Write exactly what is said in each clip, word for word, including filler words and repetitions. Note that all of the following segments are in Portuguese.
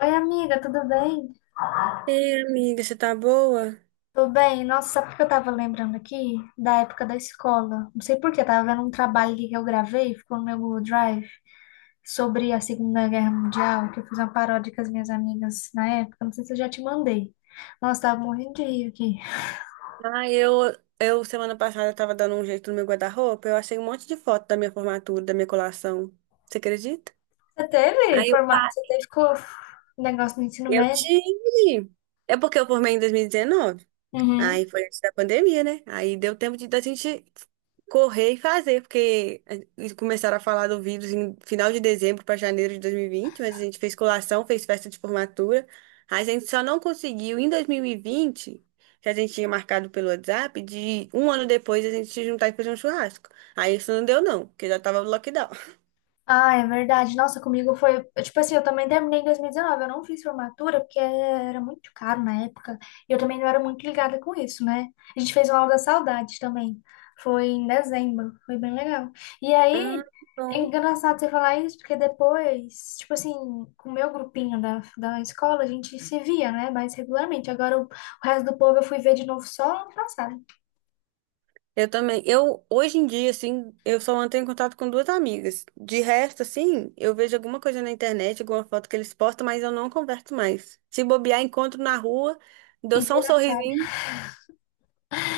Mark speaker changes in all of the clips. Speaker 1: Oi, amiga, tudo bem?
Speaker 2: Ei, amiga, você tá boa?
Speaker 1: Tudo bem? Nossa, sabe o que eu tava lembrando aqui? Da época da escola. Não sei por que tava vendo um trabalho ali que eu gravei, ficou no meu Google Drive, sobre a Segunda Guerra Mundial, que eu fiz uma paródia com as minhas amigas na época. Não sei se eu já te mandei. Nossa, tava morrendo de rir aqui.
Speaker 2: Ah, eu, eu semana passada tava dando um jeito no meu guarda-roupa, eu achei um monte de foto da minha formatura, da minha colação. Você acredita?
Speaker 1: Você teve
Speaker 2: Aí eu,
Speaker 1: forma...
Speaker 2: pa-
Speaker 1: Você teve co- negócio no ensino
Speaker 2: eu
Speaker 1: médio?
Speaker 2: tive. É porque eu formei em dois mil e dezenove.
Speaker 1: Uhum.
Speaker 2: Aí foi antes da pandemia, né? Aí deu tempo de da gente correr e fazer, porque eles começaram a falar do vírus em final de dezembro para janeiro de dois mil e vinte. Mas a gente fez colação, fez festa de formatura. Aí a gente só não conseguiu em dois mil e vinte, que a gente tinha marcado pelo WhatsApp, de um ano depois a gente se juntar e fazer um churrasco. Aí isso não deu não, porque já tava no lockdown.
Speaker 1: Ah, é verdade. Nossa, comigo foi. Tipo assim, eu também terminei em dois mil e dezenove. Eu não fiz formatura porque era muito caro na época. E eu também não era muito ligada com isso, né? A gente fez uma aula da saudade também. Foi em dezembro. Foi bem legal. E
Speaker 2: Ah,
Speaker 1: aí, é
Speaker 2: bom.
Speaker 1: engraçado você falar isso, porque depois, tipo assim, com o meu grupinho da, da escola, a gente se via, né? Mais regularmente. Agora, o, o resto do povo eu fui ver de novo só ano passado.
Speaker 2: Eu também. Eu, hoje em dia, assim, eu só mantenho contato com duas amigas. De resto, assim, eu vejo alguma coisa na internet, alguma foto que eles postam, mas eu não converso mais. Se bobear, encontro na rua, dou
Speaker 1: E
Speaker 2: só um
Speaker 1: vira cara.
Speaker 2: sorrisinho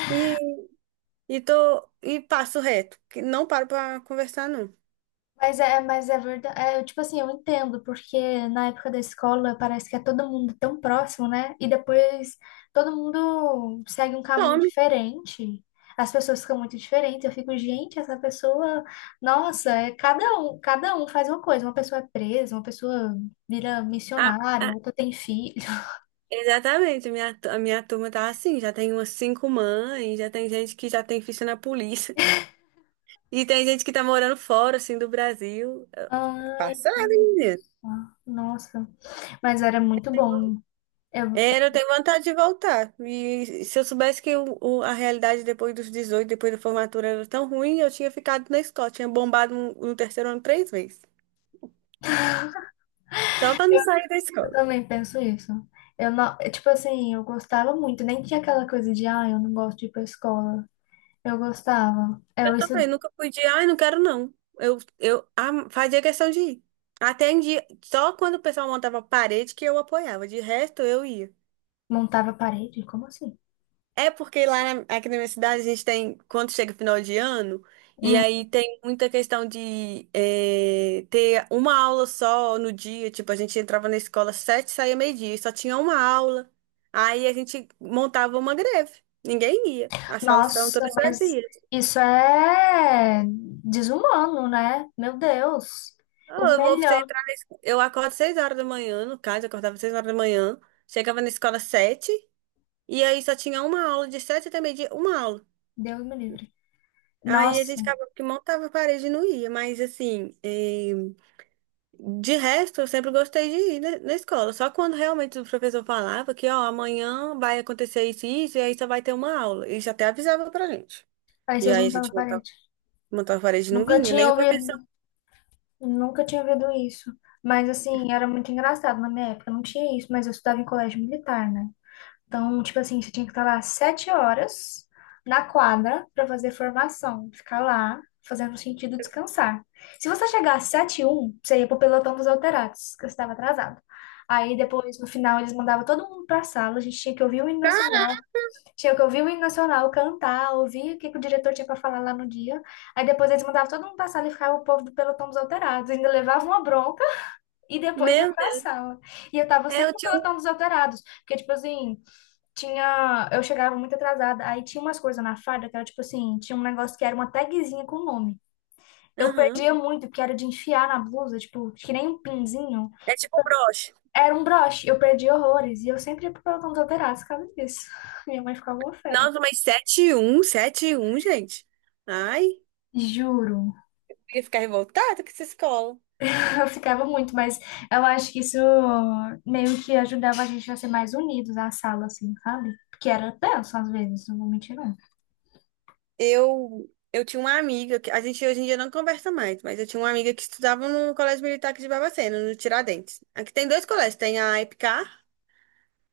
Speaker 2: e, e tô, e passo reto, que não paro pra conversar, não.
Speaker 1: Mas é, mas é verdade. É, tipo assim, eu entendo, porque na época da escola parece que é todo mundo tão próximo, né? E depois todo mundo segue um caminho
Speaker 2: Some.
Speaker 1: diferente. As pessoas ficam muito diferentes. Eu fico, gente, essa pessoa, nossa, é cada um, cada um faz uma coisa. Uma pessoa é presa, uma pessoa vira
Speaker 2: Ah,
Speaker 1: missionário,
Speaker 2: ah,
Speaker 1: outra tem filho.
Speaker 2: exatamente. A minha, tu- a minha turma tá assim, já tem umas cinco mães, já tem gente que já tem ficha na polícia. E tem gente que tá morando fora, assim, do Brasil.
Speaker 1: Ai,
Speaker 2: Passada,
Speaker 1: que...
Speaker 2: hein.
Speaker 1: nossa. Mas era muito bom. Eu,
Speaker 2: Era, eu tenho vontade de voltar. E se eu soubesse que o- o- a realidade depois dos dezoito, depois da formatura era tão ruim, eu tinha ficado na escola. Tinha bombado no, no terceiro ano três vezes. Só pra não sair da
Speaker 1: Eu
Speaker 2: escola.
Speaker 1: também penso isso. Eu não, é, tipo assim, eu gostava muito, nem tinha aquela coisa de, ah, eu não gosto de ir pra escola. Eu gostava. Eu
Speaker 2: Eu
Speaker 1: isso
Speaker 2: também, nunca fui de, ai, não quero não. Eu, eu am- fazia questão de ir. Até em dia, só quando o pessoal montava parede que eu apoiava. De resto, eu ia.
Speaker 1: montava parede, como assim?
Speaker 2: É porque lá na- aqui na minha cidade a gente tem, quando chega final de ano, e
Speaker 1: Hum.
Speaker 2: aí tem muita questão de eh, ter uma aula só no dia. Tipo, a gente entrava na escola às sete, saía meio-dia, e só tinha uma aula. Aí a gente montava uma greve. Ninguém ia. As salas ficavam
Speaker 1: Nossa,
Speaker 2: todas
Speaker 1: mas
Speaker 2: vazias.
Speaker 1: isso é desumano, né? Meu Deus. O
Speaker 2: Ah, eu vou você
Speaker 1: melhor,
Speaker 2: entrar na escola. Eu acordo seis horas da manhã, no caso, eu acordava seis horas da manhã, chegava na escola às sete, e aí só tinha uma aula de sete até meio-dia, uma aula.
Speaker 1: Deus me livre.
Speaker 2: Aí a
Speaker 1: Nossa,
Speaker 2: gente acabou que montava a parede e não ia, mas assim, eh, de resto eu sempre gostei de ir na, na escola. Só quando realmente o professor falava que, ó, amanhã vai acontecer isso e isso, e aí só vai ter uma aula. Ele já até avisava pra gente.
Speaker 1: aí
Speaker 2: E
Speaker 1: vocês
Speaker 2: aí a gente
Speaker 1: montavam
Speaker 2: montava,
Speaker 1: parede.
Speaker 2: montava a parede e não
Speaker 1: Nunca
Speaker 2: vinha,
Speaker 1: tinha
Speaker 2: nem o professor.
Speaker 1: ouvido, nunca tinha ouvido isso. Mas assim, era muito engraçado na minha época, não tinha isso, mas eu estudava em colégio militar, né? Então, tipo assim, você tinha que estar lá sete horas na quadra para fazer formação, ficar lá fazendo sentido descansar. Se você chegar às sete e um, você ia pro pelotão dos alterados, que você estava atrasado. Aí depois, no final, eles mandavam todo mundo para sala, a gente tinha que ouvir o hino
Speaker 2: Ah,
Speaker 1: nacional, tinha que ouvir o hino nacional, cantar, ouvir o que que o diretor tinha para falar lá no dia. Aí depois eles mandavam todo mundo para sala e ficava o povo do pelotão dos alterados, ainda levavam uma bronca e depois ia
Speaker 2: meu
Speaker 1: para
Speaker 2: Deus.
Speaker 1: sala. E eu tava
Speaker 2: É,
Speaker 1: sempre
Speaker 2: eu
Speaker 1: no
Speaker 2: tinha um.
Speaker 1: pelotão dos alterados, porque tipo assim, tinha, eu chegava muito atrasada, aí tinha umas coisas na farda que era tipo assim, tinha um negócio que era uma tagzinha com o nome. Eu
Speaker 2: Aham.
Speaker 1: perdia muito, porque era de enfiar na blusa, tipo, que nem um pinzinho.
Speaker 2: É tipo um broche.
Speaker 1: Era um broche, eu perdi horrores, e eu sempre ia pro pelotão dos alterados por causa disso. Minha mãe ficava uma fera.
Speaker 2: Nossa, mas sete e um, sete e um, gente. Ai, eu
Speaker 1: Juro,
Speaker 2: ia ficar revoltada com essa escola.
Speaker 1: eu ficava muito, mas eu acho que isso meio que ajudava a gente a ser mais unidos na sala, assim, sabe? Porque era tenso às vezes, não vou mentir, não.
Speaker 2: Eu, eu tinha uma amiga, que a gente hoje em dia não conversa mais, mas eu tinha uma amiga que estudava no Colégio Militar aqui de Barbacena, no Tiradentes. Aqui tem dois colégios, tem a EPCAR,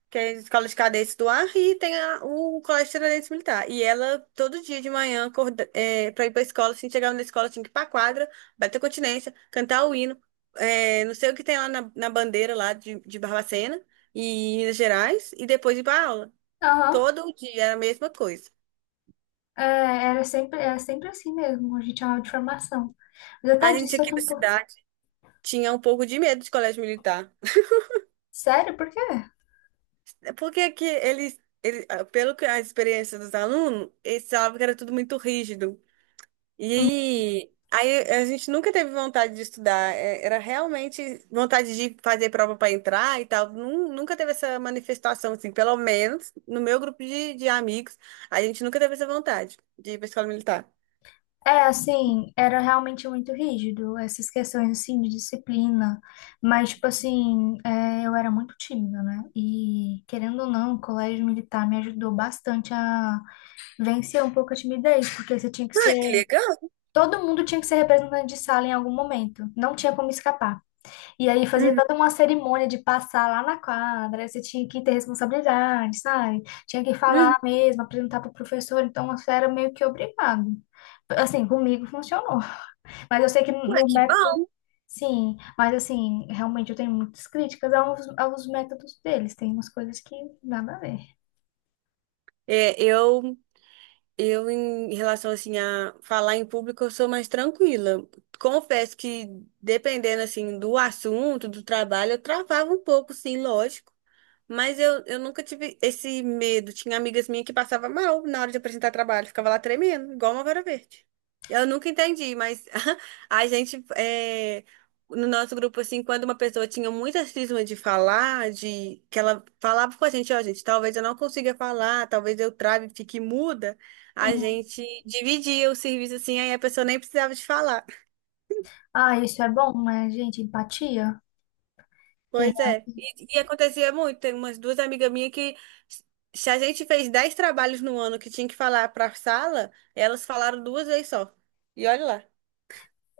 Speaker 2: que é a Escola de Cadetes do Ar, e tem a- o Colégio Tiradentes Militar. E ela, todo dia de manhã, acorda, é, para ir pra escola, assim, chegava na escola, tinha que ir pra quadra, bater continência, cantar o hino, é, não sei o que tem lá na, na bandeira lá de, de Barbacena e Minas Gerais, e depois ir pra aula.
Speaker 1: Aham.
Speaker 2: Todo dia era a mesma coisa.
Speaker 1: É, era sempre, era sempre assim mesmo, a gente chamava de formação.
Speaker 2: A
Speaker 1: Apesar
Speaker 2: gente
Speaker 1: disso, eu
Speaker 2: aqui
Speaker 1: tô
Speaker 2: na
Speaker 1: um pouco.
Speaker 2: cidade tinha um pouco de medo de colégio militar.
Speaker 1: Sério? Por quê?
Speaker 2: É. Porque que eles, eles, ah, pelo que a experiência dos alunos, eles falavam que era tudo muito rígido.
Speaker 1: Hum.
Speaker 2: E aí a gente nunca teve vontade de estudar. É, era realmente vontade de fazer prova para entrar e tal. Nun- Nunca teve essa manifestação, assim, pelo menos no meu grupo de, de amigos, a gente nunca teve essa vontade de ir para escola militar.
Speaker 1: É, assim, era realmente muito rígido, essas questões, assim, de disciplina. Mas, tipo assim, é, eu era muito tímida, né? E, querendo ou não, o colégio militar me ajudou bastante a vencer um pouco a timidez, porque você tinha que
Speaker 2: Ah,
Speaker 1: ser...
Speaker 2: que legal.
Speaker 1: Todo mundo tinha que ser representante de sala em algum momento. Não tinha como escapar. E aí fazia
Speaker 2: Uhum,
Speaker 1: toda uma cerimônia de passar lá na quadra, aí você tinha que ter responsabilidade, sabe? Tinha que
Speaker 2: uhum.
Speaker 1: falar mesmo, apresentar para o professor, então você era meio que obrigado. Assim, comigo funcionou. Mas eu sei que
Speaker 2: Ué,
Speaker 1: no
Speaker 2: que
Speaker 1: método,
Speaker 2: bom.
Speaker 1: sim, mas assim, realmente eu tenho muitas críticas aos, aos métodos deles, tem umas coisas que nada a ver.
Speaker 2: É, eu Eu, em relação assim a falar em público, eu sou mais tranquila. Confesso que dependendo assim do assunto, do trabalho, eu travava um pouco, sim, lógico. Mas eu, eu nunca tive esse medo. Tinha amigas minhas que passavam mal na hora de apresentar trabalho, ficava lá tremendo, igual uma vara verde. Eu nunca entendi, mas a gente, é, no nosso grupo, assim, quando uma pessoa tinha muita cisma de falar, de que ela falava com a gente, ó, gente, talvez eu não consiga falar, talvez eu trave, fique muda, a
Speaker 1: Uhum.
Speaker 2: gente dividia o serviço assim, aí a pessoa nem precisava de falar.
Speaker 1: Ah, isso é bom, né, gente? Empatia. Que
Speaker 2: Pois é. E, e acontecia muito. Tem umas duas amigas minhas que, se a gente fez dez trabalhos no ano que tinha que falar para sala, elas falaram duas vezes só. E olha lá.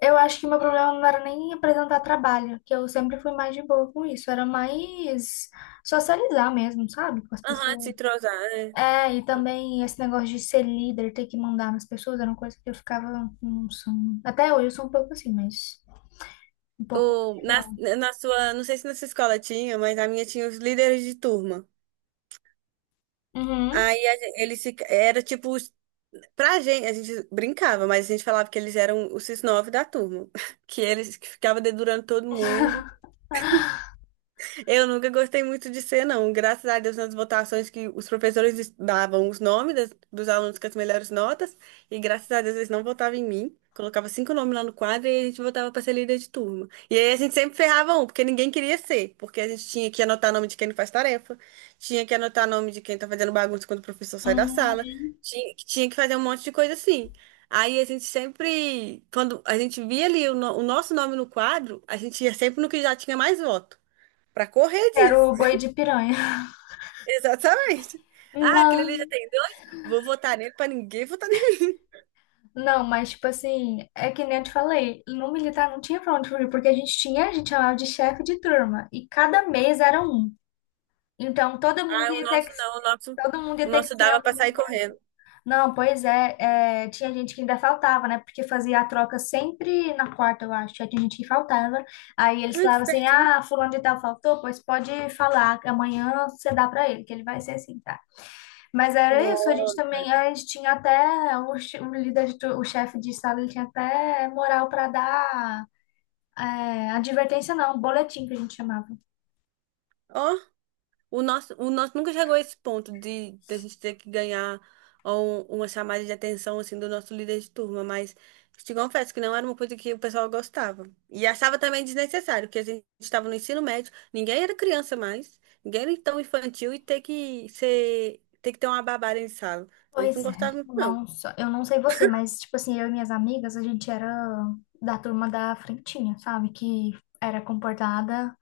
Speaker 1: eu acho que meu problema não era nem apresentar trabalho, que eu sempre fui mais de boa com isso, era mais socializar mesmo, sabe, com as
Speaker 2: Aham, se
Speaker 1: pessoas.
Speaker 2: entrosar, é.
Speaker 1: É, e também esse negócio de ser líder, ter que mandar nas pessoas, era uma coisa que eu ficava, não sou, até hoje eu sou um pouco assim, mas um pouco
Speaker 2: O,
Speaker 1: melhor.
Speaker 2: na, na sua, não sei se na sua escola tinha, mas na minha tinha os líderes de turma.
Speaker 1: Uhum,
Speaker 2: Aí a gen- eles se, era tipo, os- pra gente, a gente brincava, mas a gente falava que eles eram os nove da turma, que eles que ficavam dedurando todo mundo. Eu nunca gostei muito de ser, não. Graças a Deus, nas votações que os professores davam os nomes das- dos alunos com as melhores notas, e graças a Deus eles não votavam em mim. Colocava cinco nomes lá no quadro e a gente votava para ser líder de turma. E aí a gente sempre ferrava um, porque ninguém queria ser, porque a gente tinha que anotar nome de quem não faz tarefa, tinha que anotar nome de quem tá fazendo bagunça quando o professor sai da sala,
Speaker 1: uhum.
Speaker 2: tinha, tinha que fazer um monte de coisa assim. Aí a gente sempre, quando a gente via ali o, no- o nosso nome no quadro, a gente ia sempre no que já tinha mais voto. Pra correr
Speaker 1: Quero
Speaker 2: disso.
Speaker 1: o boi de piranha.
Speaker 2: Exatamente. Ah, aquele ali já
Speaker 1: Não,
Speaker 2: tem dois? Vou votar nele pra ninguém votar nele.
Speaker 1: não, mas tipo assim, é que nem eu te falei, no militar não tinha pra onde fugir, porque a gente tinha, a gente chamava de chefe de turma, e cada mês era um. Então, todo
Speaker 2: Ah,
Speaker 1: mundo
Speaker 2: o
Speaker 1: ia ter
Speaker 2: nosso
Speaker 1: que,
Speaker 2: não, o nosso,
Speaker 1: todo mundo ia
Speaker 2: o
Speaker 1: ter que
Speaker 2: nosso
Speaker 1: ser
Speaker 2: dava pra
Speaker 1: algum.
Speaker 2: sair correndo.
Speaker 1: Não, pois é, é, tinha gente que ainda faltava, né? Porque fazia a troca sempre na quarta, eu acho. Aí tinha gente que faltava. Aí
Speaker 2: Ah,
Speaker 1: eles
Speaker 2: que
Speaker 1: falavam assim:
Speaker 2: espertinho.
Speaker 1: ah, fulano de tal faltou, pois pode falar, que amanhã você dá pra ele, que ele vai ser assim, tá? Mas era isso, a gente
Speaker 2: Nossa.
Speaker 1: também, a gente tinha até o, che- o líder, de tu- o chefe de sala, ele tinha até moral pra dar é, advertência, não, boletim que a gente chamava.
Speaker 2: Ó, O nosso, o nosso nunca chegou a esse ponto de, de a gente ter que ganhar um- uma chamada de atenção assim do nosso líder de turma, mas te confesso que não era uma coisa que o pessoal gostava. E achava também desnecessário, porque a gente estava no ensino médio, ninguém era criança mais, ninguém era tão infantil e ter que ser, ter que ter uma babada em sala. A gente não
Speaker 1: Pois é,
Speaker 2: gostava muito, não.
Speaker 1: nossa, eu não sei você, mas tipo assim, eu e minhas amigas, a gente era da turma da frentinha, sabe? Que era comportada,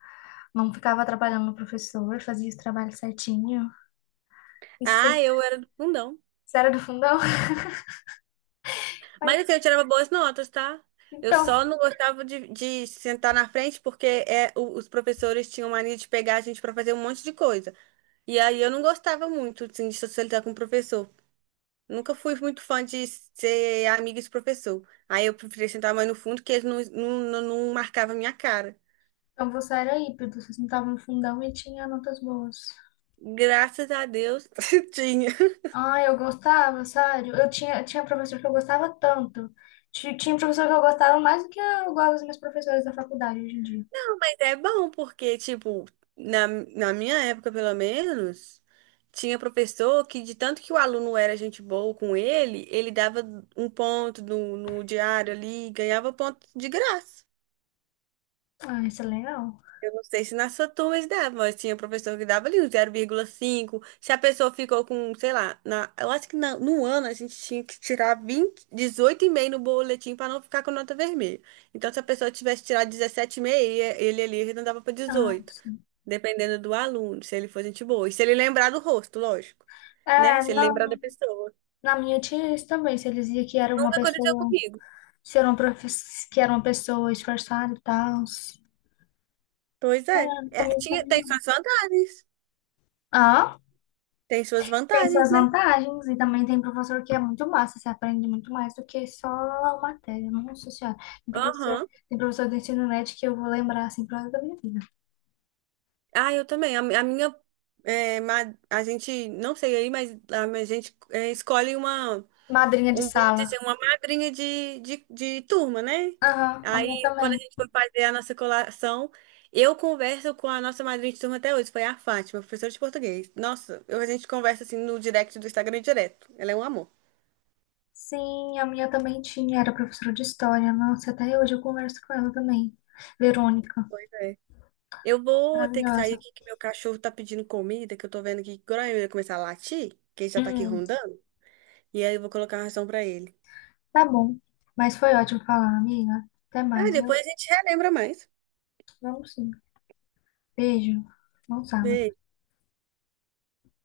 Speaker 1: não ficava atrapalhando o professor, fazia os trabalhos certinho. Isso,
Speaker 2: Ah,
Speaker 1: aí,
Speaker 2: eu era do fundão.
Speaker 1: isso era do fundão? Ai,
Speaker 2: Mas assim, eu tirava boas notas, tá? Eu
Speaker 1: Então,
Speaker 2: só não gostava de, de sentar na frente porque é, o- os professores tinham mania de pegar a gente pra fazer um monte de coisa. E aí eu não gostava muito, assim, de socializar com o professor. Nunca fui muito fã de ser amiga de professor. Aí eu preferia sentar mais no fundo que eles não, não, não, não marcavam a minha cara.
Speaker 1: então você era híbrido, você não tava no fundão e tinha notas boas.
Speaker 2: Graças a Deus, tinha.
Speaker 1: Ah, eu gostava, sério. Eu tinha, tinha professor que eu gostava tanto. Ti- Tinha professor que eu gostava mais do que eu gosto dos meus professores da faculdade hoje em dia.
Speaker 2: Não, mas é bom porque, tipo, na, na minha época, pelo menos, tinha professor que, de tanto que o aluno era gente boa com ele, ele dava um ponto no, no diário ali, ganhava ponto de graça.
Speaker 1: Ah, isso é legal.
Speaker 2: Eu não sei se nas sua turma dava, mas tinha professor que dava ali um zero vírgula cinco. Se a pessoa ficou com, sei lá, na, eu acho que na- no ano a gente tinha que tirar vinte, dezoito e meio no boletim para não ficar com nota vermelha. Então, se a pessoa tivesse tirado dezessete e meio, ele ali arredondava para
Speaker 1: Ah,
Speaker 2: dezoito,
Speaker 1: sim.
Speaker 2: dependendo do aluno, se ele for gente boa. E se ele lembrar do rosto, lógico, né?
Speaker 1: É,
Speaker 2: Se ele lembrar
Speaker 1: não.
Speaker 2: da pessoa.
Speaker 1: Na minha tinha isso também. Se eles diziam que era uma
Speaker 2: Nunca aconteceu
Speaker 1: pessoa,
Speaker 2: comigo.
Speaker 1: se era uma, profe- que era uma pessoa esforçada e tal.
Speaker 2: Pois é.
Speaker 1: Ah,
Speaker 2: É,
Speaker 1: comigo
Speaker 2: tinha,
Speaker 1: também
Speaker 2: tem
Speaker 1: não.
Speaker 2: suas vantagens.
Speaker 1: Ah,
Speaker 2: Tem suas
Speaker 1: tem suas
Speaker 2: vantagens, né?
Speaker 1: vantagens. E também tem professor que é muito massa. Você aprende muito mais do que só a matéria. Nossa senhora. Tem professor,
Speaker 2: Aham.
Speaker 1: tem professor do ensino médio que eu vou lembrar assim pro resto da minha vida.
Speaker 2: Ah, eu também. A, a minha. é, ma- a gente, não sei aí, mas a, a gente é, escolhe uma.
Speaker 1: Madrinha de
Speaker 2: Um, vamos
Speaker 1: sala.
Speaker 2: dizer, uma madrinha de, de, de turma, né?
Speaker 1: Aham, a
Speaker 2: Aí,
Speaker 1: minha
Speaker 2: quando a
Speaker 1: também.
Speaker 2: gente foi fazer a nossa colação, eu converso com a nossa madrinha de turma até hoje, foi a Fátima, professora de português. Nossa, eu, a gente conversa assim no direct do Instagram direto. Ela é um amor.
Speaker 1: Sim, a minha também tinha. Era professora de história. Nossa, até hoje eu converso com ela também. Verônica.
Speaker 2: É. Eu vou ter que sair
Speaker 1: Maravilhosa.
Speaker 2: aqui que meu cachorro tá pedindo comida, que eu tô vendo aqui que agora ele vai começar a latir, que ele já tá aqui
Speaker 1: Hum.
Speaker 2: rondando, e aí eu vou colocar a ração pra ele.
Speaker 1: Tá bom. Mas foi ótimo falar, amiga. Até
Speaker 2: Ah,
Speaker 1: mais,
Speaker 2: depois
Speaker 1: viu?
Speaker 2: a gente relembra mais.
Speaker 1: Vamos sim. Beijo. Bom sábado.
Speaker 2: Beijo.